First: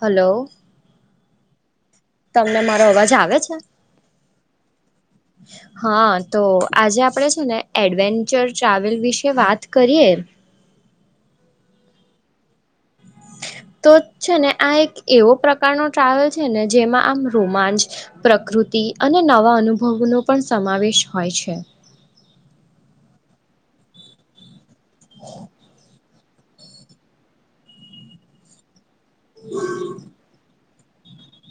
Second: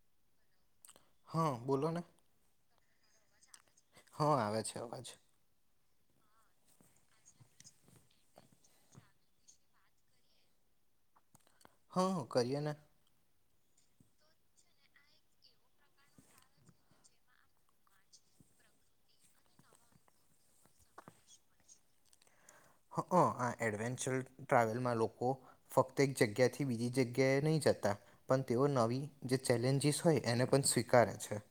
Hello હા બોલો ને તમને મારો અવાજ આવે છે હા આવે છે અવાજ હા તો આજે આપણે છે ને એડવેન્ચર ટ્રાવેલ વિશે વાત કરીએ હા કરીએ ને તો છે ને આ એક એવો પ્રકારનો ટ્રાવેલ છે ને જેમાં આમ રોમાંચ પ્રકૃતિ અને નવા અનુભવનો પણ સમાવેશ હોય છે હ આ એડવેન્ચર ટ્રાવેલમાં લોકો ફક્ત એક જગ્યાથી બીજી જગ્યાએ નહીં જતા પણ તેઓ નવી જે ચેલેન્જીસ હોય એને પણ સ્વી વીકારે છે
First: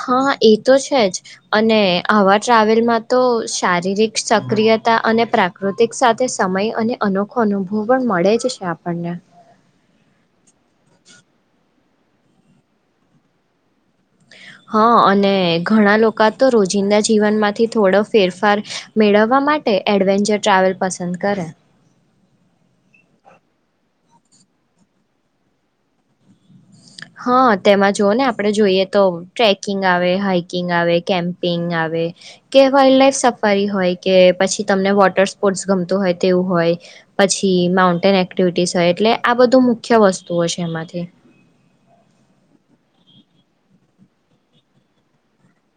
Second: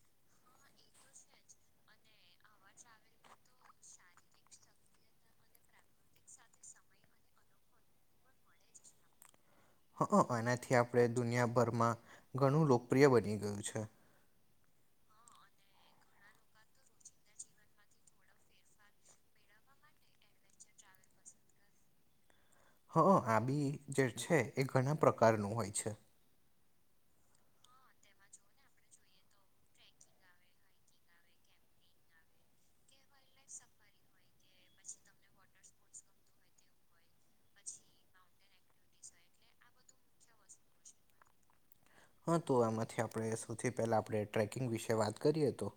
હા એ તો છે જ અને આવા ટ્રાવેલમાં તો શારીરિક સક્રિયતા અને પ્રાકૃતિક સાથે સમય અને અનોખો અનુભવ પણ મળે જ છે આપણને હ એનાથી આપણે દુનિયાભરમાં ઘણું લોકપ્રિય બની ગયું છે હા અને ઘણા લોકો તો રોજિંદા જીવનમાંથી થોડો ફેરફાર મેળવવા માટે એડવેન્ચર ટ્રાવેલ પસંદ કરે હઅ અ આ બી જે છે એ ઘણા પ્રકારનું હોય છે હા તેમાં જોુઓ ને આપણે જોઈએ તો ટ્રેકિંગ આવે હાાઈકિંગ આવે કેમ્પિંગ આવે કે વાઇલ્ડ લઇફ સફારી હોય કે પછી તમને વોટર સ્પોર્ટ્સ ગમતું હોય તેવું હોય પછી માઉન્ટેન એક્ટિવિટીસ હોય એટલે આ બધું મુખ્ય વસ્તુઓ છે એમાંથી હા તો એમાંથી આપણે સૌથી પહેલા આપણે ટ્રેકિંગ વિશે વાત કરીએ તો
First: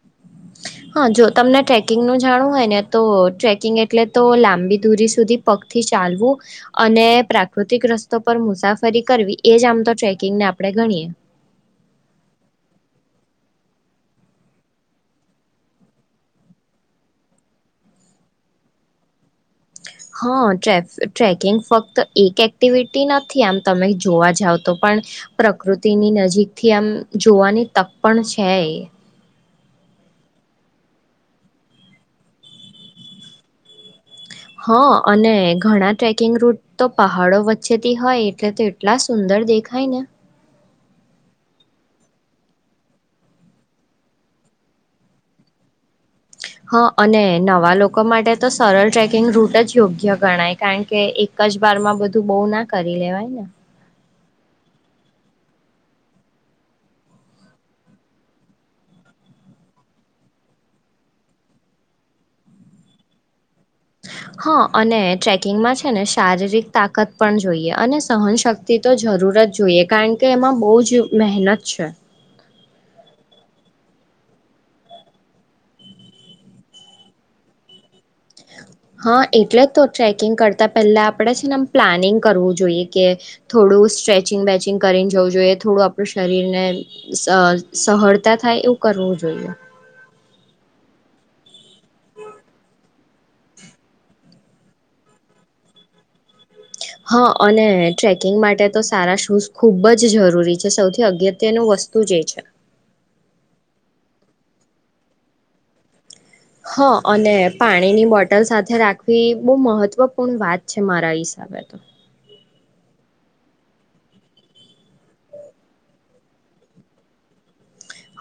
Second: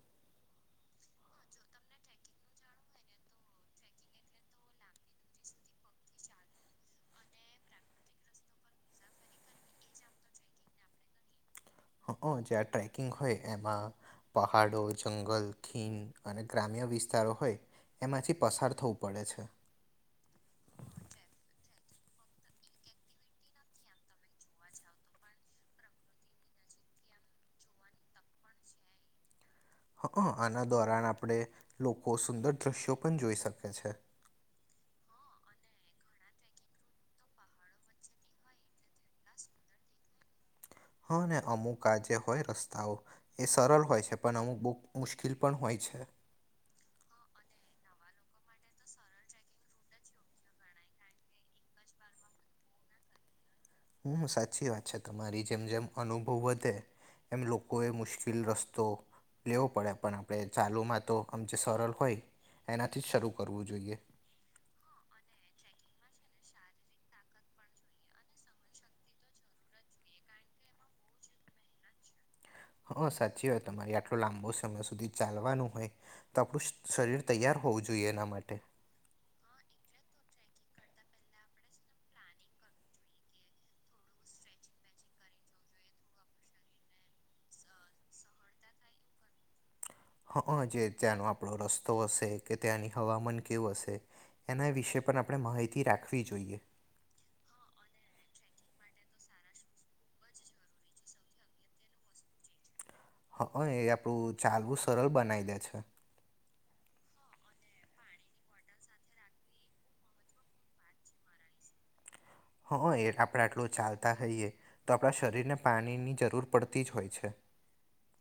હા જો તમને ટ્રેકિંગનું જાણું હોય ને તો ટ્રેકિંગ એટલે તો લાંબી દૂરી સુધી પગથી ચાલવું અને પ્રાકૃતિક રસ્તો પર મુસાફરી કરવી એ જ આમ તો ટ્રેકિંગને આપણે ગણીએ હઅ જ્યાં ટ્રેકિંગ હોય એમાં પહાડો જંગલ ખીન અને ગ્રામ્ય વિસ્તારો હોય એમાંથી પસાર થવું પડે છે હા ટ ટ્રેકિંગ ફક્ત એક એક્ટિવિટી નથી આમ તમે જોવા જાવ તો પણ પ્રકૃતિની નજીકથી આમ જોવાની તક પણ છે એ હઅ આના દોરાણ આપણે લોકો સુંદર દ્રશ્યો પણ જોઈ શકે છે હ અને ઘણા ટ્રેકિંગ રૂટ તો પહાડો વચ્ચેથી હોય એટલે તો એટલા સુંદર દેખાય ને હા ને અમુક આજે હોય રસ્તાઓ એ સરળ હોય છે પણ અમુક બ મુશ્કેલ પણ હોય છે હા અને નવા લોકો માટે તો સરળ ટ્રેકિંગ રૂટ જ યોગ્ય ગણાય કારણકે એક જ બારમાં બધું બહુ ના કરી લેવાય ને હું સાચી વાત છે તમારી જેમ જેમ અનુભવ વધે એમ લોકોએ મુશ્કેલ રસ્તો લેવો પડે પણ આપણે ચાલુમાં તો આમ જે સરળ હોય એનાથી જ શરૂ કરવું જોઈએ હા અને ટ્રેકિંગમાં છે ને શારીરિક તાકત પણ જોઈએ અને સહનશક્તિ તો જરૂર જ જોઈએ કારણ કે એમાં બહુ જ મહેનત છે હા સાચી વાત તમારે આટલો લાંબો સમય સુધી ચાલવાનું હોય તો આપણું શરીર તૈયાર હોવું જોઈએ એના માટે હા એટલે તો ટ્રેકિંગ કરતાં પહેલા આપણેે છે નેમ પ્લાનિંગ કરવું જોઈએ કે થોડું સ્ટ્રેચિંગ વેચિંગ કરીને જવું જોઈએ થોડું આપણું શરીર ને સહળતા થાય એવું કરવું જોઈએ હઅ જે ત્યાંનો આપણો રસ્તો હશે કે ત્યાંની હવામાન કેવું હશે એના વિશે પણ આપણે માહિતી રાખવી જોઈએ હા અને ટ્રેકિંગ માટે તો સારા શોએસ ખૂબ જ જરૂરી છે સૌથી અગત્યનું વસ્તુ જ એ છે હઅ એ આપડું ચાલવું સરળ બનાવી દે છે હ અને પાણીની બોટલ સાથે રાખવી બહુ મહત્વપૂર્ણ વાત છે મારા હિસાબે તો હઅ આપણે આટલું ચાલતા રઈએ તો આપણા શરીરને પાણીની જરૂર પડતી જ હોય છે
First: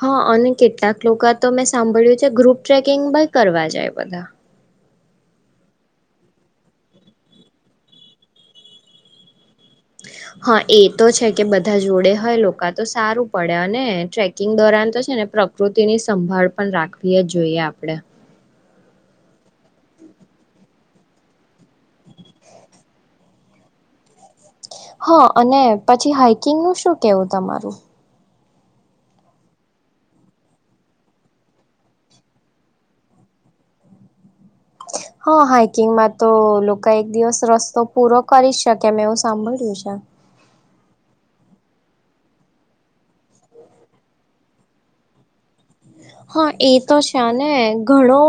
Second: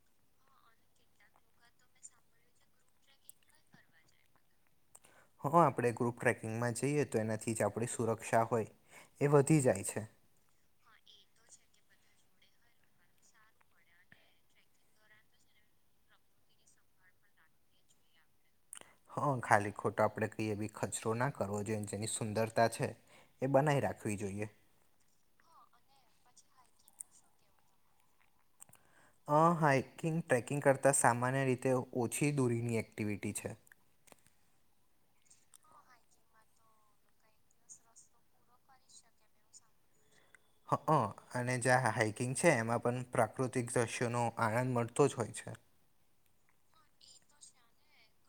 હ અને કેટલાક લોકો તો મેં સાંભળ્યું છે ગ્રુપ ટ્રેકિંગ ભાઈ કરવા જાય બધા હ આપણે ગ્રુપ ટ્રેકિંગમાં જઈએ તો એનાથી જ આપણી સુરક્ષા હોય એ બ હ એ તો છે કે બધા જોડે હોય લોકો તો સારું પડે અને ટ્રેકિંગ દોરાન તો છે ને પ્રકૃતિની સંભાળ પણ રાખવી જોઈએ આપણેે હ ખાલી ખોટો આપણેે કહીએ બી ખચરો ના કરવો જોઈએ જેની સુંદરતા છે એ બનાવી રાખવી જોઈએ હ અને પછી હાઈકિંગ નું શું કેવું તમારું અ હાાઈકિંગ ટ્રેકિંગ કરતાં સામાન્ય રીતે ઓછી દૂરીની એક્ટિવિટી છે હા હાઈકિંગમાં તો લોકો એક દિવસ રસ્તો પૂરો કરી જ શકે એવું સાંભળ્યું છે હ અને જ્યાં હાઈકિંગ છે એમાં પણ પ્રાકૃતિક દ્રશ્યોનો આનંદ મળતો જ હોય છે હા એ તો છે ઘણો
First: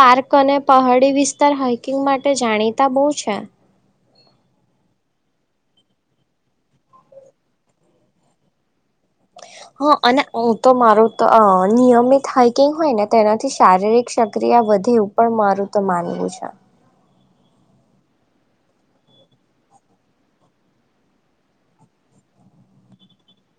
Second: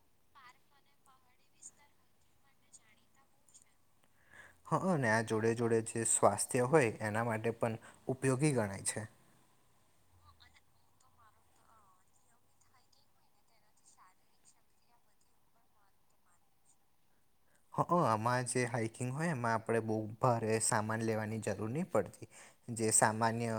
પાર્ક અને પહાડી વિસ્તાર હાઈકિંગ માટે જાણીતા બહ છે હ અને આ જોડે જોડે જે સ્વાસ્થ્ય હોય એના માટે પણ ઉપયોગી ગણાય છે હા અને હું તો મારું તો નિયમિત હાઈકિંગ હોય ને તેનાથી શારીરિક સક્રિયા વધે એવું પણ મારું તો માનવું છે હ આમાં જે હાાઈકિંગ હોય એમાં આપણે બહુ ભારે સામાન લેવાની જરૂર નહીં પડતી જે સામાન્ય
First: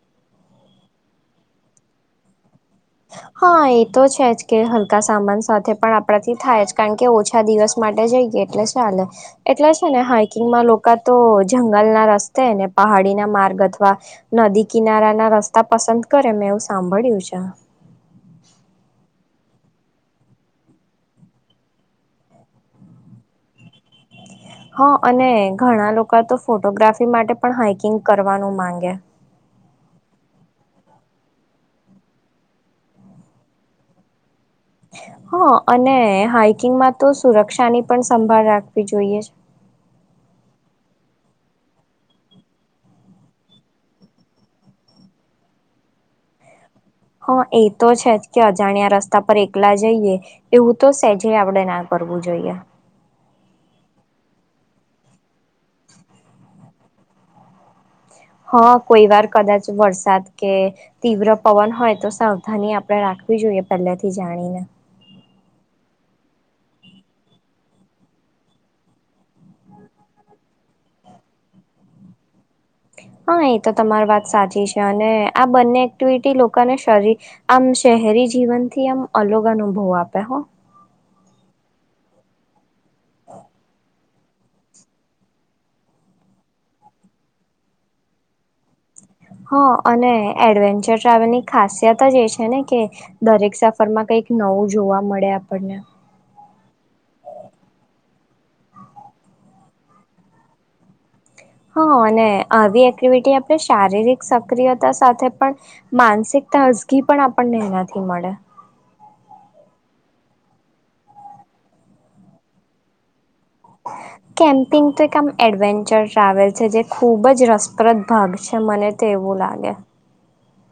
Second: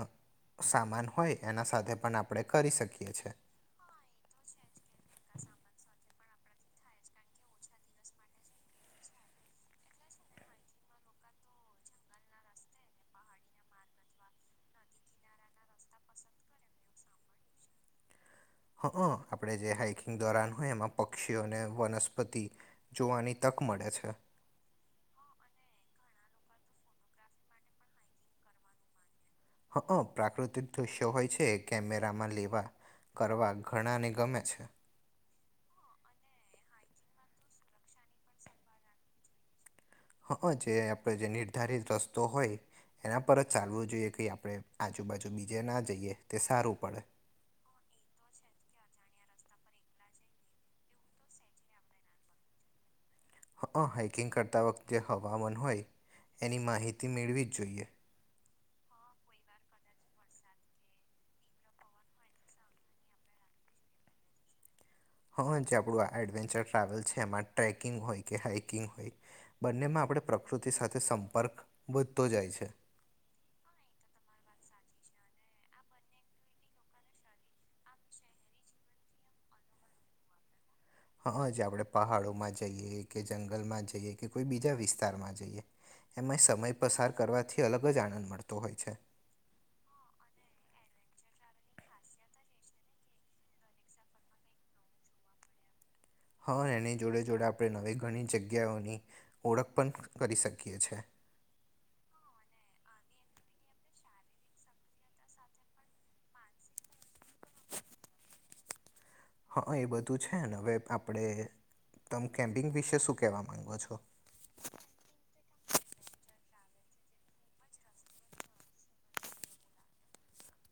સામાન હોય એના સાથે પણ આપણે કરી શકીએ છીએ હા એ તો છેજ કે હલકા સામાન સાથે પણ આપણાથી થાય જ કારણ કે ઓછા દિવસ માટે જઈએ એટલે ચાલે એટલે છે ને હાઈકિંગમાં લોકો તો જંગલ ના રસ્તે ને પહાડીના માર્ગ અથવા નદી કિનારા ના રસ્તા પસંદ કરે મેં એવું સાંભળ્યું છે હ આપણે જે હાઈકિંગ દોરાન હોય એમાં પક્ષીઓને વનસ્પતિ જોવાની તક મળે છે હા અને ઘણા લોકો તો ફોટોગ્રાફી માટે પણ હઇકિંગ કરવાનું માંગે હ પ્રાકૃતિક દૃશ્યો હોય છે કેમેરામાં લેવા કરવા ઘણાને ગમે છે હા અને હાાઈકિંગમાં તો સુરક્ષાની પણ સંભાળ રાખવી જોઈએ હ જે આપણે જે નિર્ધારિત રસ્તો હોય એના પર જ ચાલવો જોઈએ કે આપણે આજુબાજુ બીજે ના જઈએ તે સારું પડે. હા એ તો છે જ કે અજાણ્યા રસ્તા એકલા જઈએ એવું તો સેજે આપણેે ના કરવું જોઈએ હ હાઇકિંગ કરતા વખતે હવામાન હોય એની માહિતી મેળવી જ જોઈએ હા કોઈ વાર કદાચ વરસાદ કે તીવ્ર પવન હોય તો સાવધાની આપણે રાખવી જોઈએ પહેલાથી જાણીને હા જે આપણું એડવેન્ચર ટ્રાવેલ છે એમાં ટ્રેકિંગ હોય કે હાઈકિંગ હોય બંનેમાં આપ પ્રકૃતિ સાથે સંપર્ક વધતો જાય છે હા એ તો તમારી વાત સાચી છે અને આ બંને એક્ટિવિટી લોકોને શરીર આમ શહેરી જીવનથી આમ અલગ અનુભવ આપે હો હાજ આપણે પહાડોમાં જઈએ કે જંગલમાં જઈએ કે કોઈ બીજા વિસ્તારમાં જઈએ એમાં સમય પસાર કરવાથી અલગ જ આનંદ મળતો હોય છે હા અને એડવેન્ચર ટ્રાવેલની ખાસિયત જ એ છે ને કે દરેક સફર માં કંઈક નવું જોવા મળે આપણને હા એને જોડે જોડે આપણે નવી ઘણી જગ્યાઓની ઓળખ પણ કરી શકીએ છ છે હા અને આવી એક્ટિવિટી આપણે શારીરિક સક્રિયતા સાથે પણ માનસિક તજગી પણ આપણને એનાથી મળે હા એ બધું છે ને હવે આપણે તમ કેમ્પિંગ વિશે શું કહેવા માંગો છો કેમ્પિંગ તો એક આમ એડવેન્ચર ટ્રાવેલ છે જે ખૂબ જ રસપ્રદ ભાગ છે મને તેવું લાગે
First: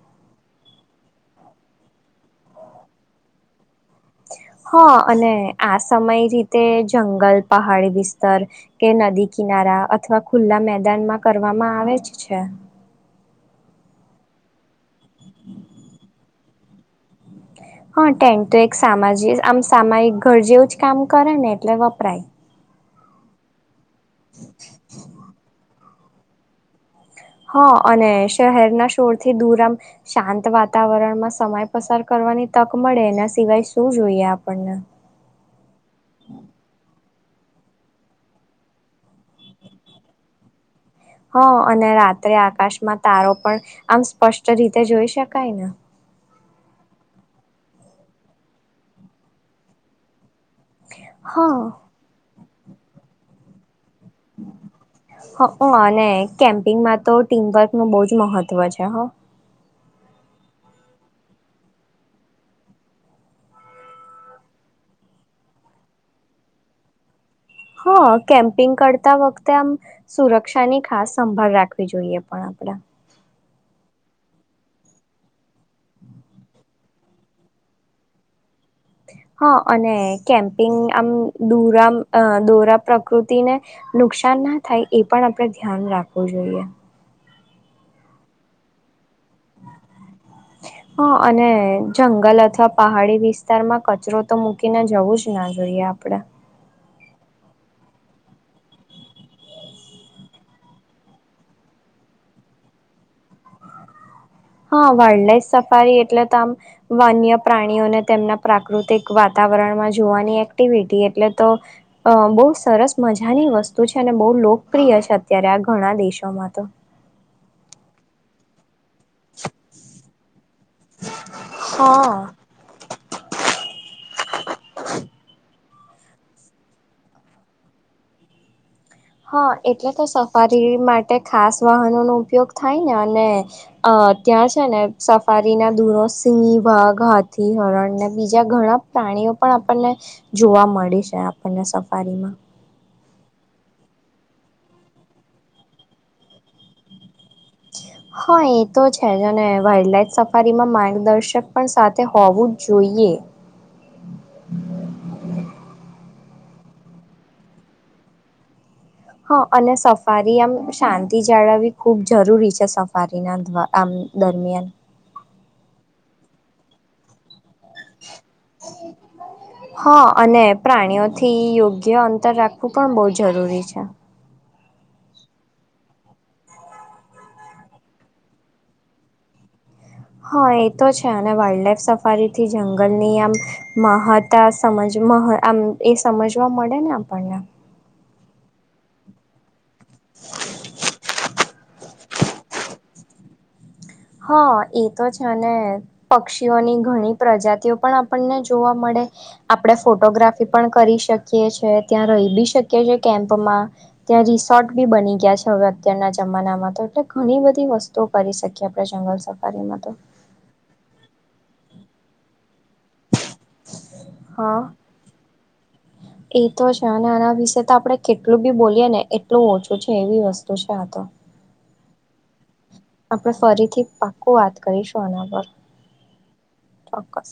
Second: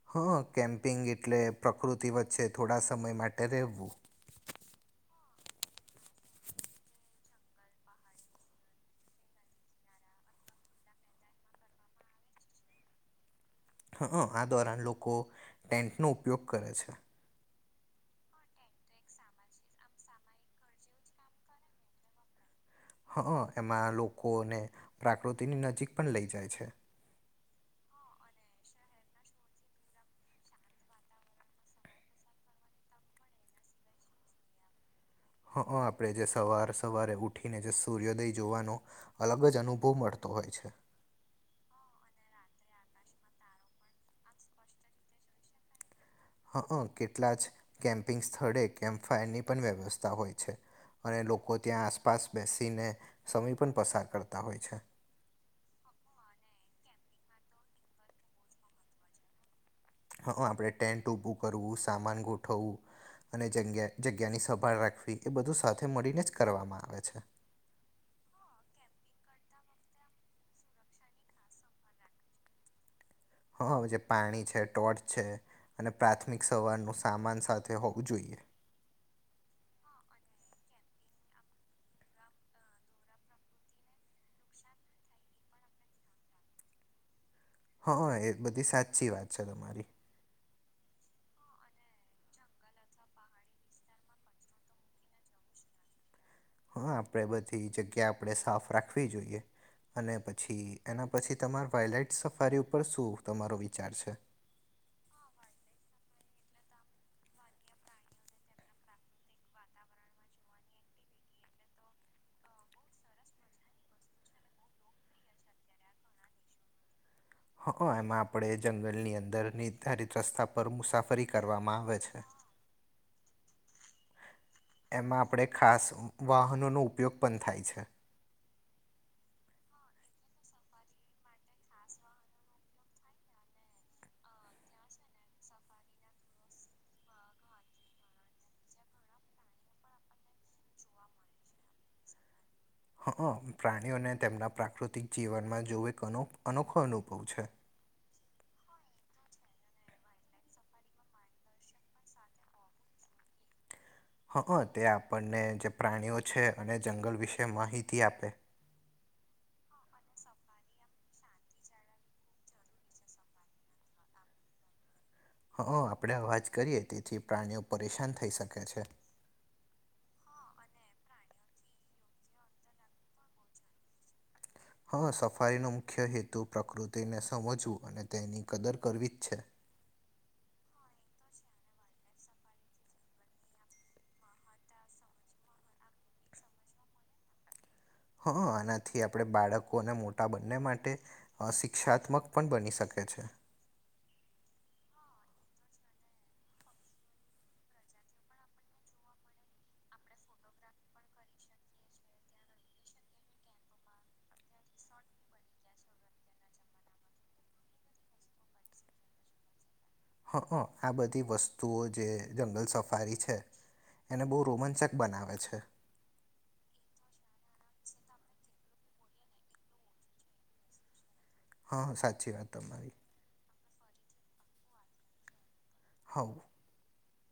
હા કેમ્પિંગ એટલે પ્રકૃતિ વચ્ચે થોડા સમય માટે રહેવું હા અને આ સમય રીતે જંગલ પહાડી વિસ્તાર કે નદી કિનારા અથવા ખુલ્લા મેદાનમાં કરવામાં આવે જ છે હ આ દ્વારા લોકો ટેન્ટનો ઉપયોગ કરે છે હા ટેન્ટ તો એક સામા આમ સામાયિક ઘર જેવું જ કામ કરે ને એટલે વપરાય હ એમ લોકોને પ્રકૃતિની નજીક પણ લઈ જાય છે હા અને શહેરના શોરથી દૂર આમ શાંત વાતાવરણમાં સમય પસાર કરવાની તક મળે એના સિવાય શું જોઈએ આપણને હા આપણે જે સવારે સવારે ઉઠીને જે સૂર્યોદય જોવાનો અલગ જ અનુભવ મળતો હોય છે હ અને રાત્રે આકાશમાં તારો પણ આમ સ્પષ્ટ રીતે જોઈ શકાય ને હ કેટલા જ કેમ્પિંગ સ્થળે કેમ્પ ફાયરની પણ વ્યવસ્થા હોય છે અને લોકો ત્યાં હા આસપાસ બેસી ને સમય પણ પસાર કરતા હોય છે હ અનેને કેમ્પિંગમાં તો ટીમવર્ક નું બહુ જ મહત્ત્વ છે હા હ આપણે ટેન્ટ ઉભું કરવું સામાન ગોઠવવું અને જ્યા જગ્યાની સભાળ રાખવી એ બધું સાથે મળીને જ કરવામાં આવે છે હા કેમ્પિંગ કરતા વખતે આમ સુરક્ષાની ખાસ સંભાળ રાખવી જોઈએ પણ આપણે હ જે પાણી છે ટોર્ચ છે અને પ્રાથમિક સવારનું સામાન સાથે હોવું જોઈએ હા અને કેમ્પિંગ આમ દોરા દોરા પ્રકૃતિને નુકસાન ના થાય એ પણ આપણે ધ્યાન રાખવું જોઈએ હ એ બધી સાચી વાત છે તમારી અને જંગલ અથવા પહાડી વિસ્તારમાં કચરો તો મૂકીને જવું જ ના જોઈએ આપડે હા આપણે બધી જગ્યા આપણે સાફ રાખવી જોઈએ અને પછી એના પછી તમાર વયલાઈટ સફારી ઉપર શું તમારો વિચાર છે હા વાઇલ્ડ લાઈફ સફારી એટલે તો આમ વાન્ય પ્રાણીઓને તેમના પ્રાકૃતિક વાતાવરણમાં જોવાની એક્ટિવિટી એટલે તો બહુ સરસ મજાની વસ્તુ છે અને બહુ લોકપ્રિય છે અત્યારે આ ઘણા દેશોમાં તો હ એમાં આપડે જંગલની અંદર નિર્ધારિત રસ્તા પર મુસાફરી કરવામાં આવે હા છે [inaudible] એમાં આપણે ખાસ વાહનોનો ઉપયોગ પણ થાય છે હા એટલે તો સફારી માટે ખાસ વાહનોનોો ઉપયોગ થાય ને અને ત્યાં છે ને સફારીના દૂરો સિંહ વાઘ હાથી હરણ બીજા ઘણા પ્રાણીઓ પણ આપણને જોવા મળી છે આપણને સફારીમાં હા પ્રાણીઓને તેમના પ્રાકૃતિક જીવનમાં જોવું એકનો અનોખો અનુભવ છે હા એ તો છે જ અને વાઇલ્ડ લઇફ સફારીમાં માર્ગદર્શક પણ સાથે હોવું જ જોઈએ હા તે આપણને જે પ્રાણીઓ છે અને જંગલ વિશે માહિતી આપે હા અને સફારી આમ શાંતિ જાળવવી ખૂબ જરૂરી છે સફારી ના આમ દરમિયાન હ આપણેે અવાજ કરીએ તેથી પ્રાણીઓ પરેશાન થઈ શકે છે હા અને પ્રાણીઓ થી યોગ્ય અંતર રાખવું પણ બહ જરૂરી છે હા સફારીનો મુખ્ય હેતુ પ્રકૃતિને સમજવું અને તેની કદર કરવી જ છે હા એ તો છે અને વાઈલ્ડ લાઈફ સફારી થી જંગલની આમ મહતા સમજ આમ એ સમજવા મળે ને આપણને હ આનાથી આપણે બાળકો લોકોને મોટા બંને માટે શી િકષાત્મક પણ બની શકે છે હા એ તો છે પક્ષીઓની ઘણી પ્રજાતિઓ પણ આપણને જોવા મળે આપણે ફોટોગ્રાફી પણ કરી શકીએ છે ત્યાં રહી બી શકીએ છેએ કેમ્પમાં ત્યાં રિસોર્ટ બી બની ગયા છે હવે અત્યારના જમાનામાં તો એટલે ઘણી બધી વસ્તુઓ કરી શકીએ પ્ર જંગલ સફારીમાં તો હ આ બધી વસ્તુઓ જે જંગલ સ હા બનાવે છે એ તો છે અને આના વિશે તો આપણે કેટલું બી બોલીએ ને એટલું ઓછું છે એવી વસ્તુ છે આ તો હા સાચી વાત તમારે આપડણે ફરીથી પાક્કું વાત કરીશું આના પર હવ ચોક્કસ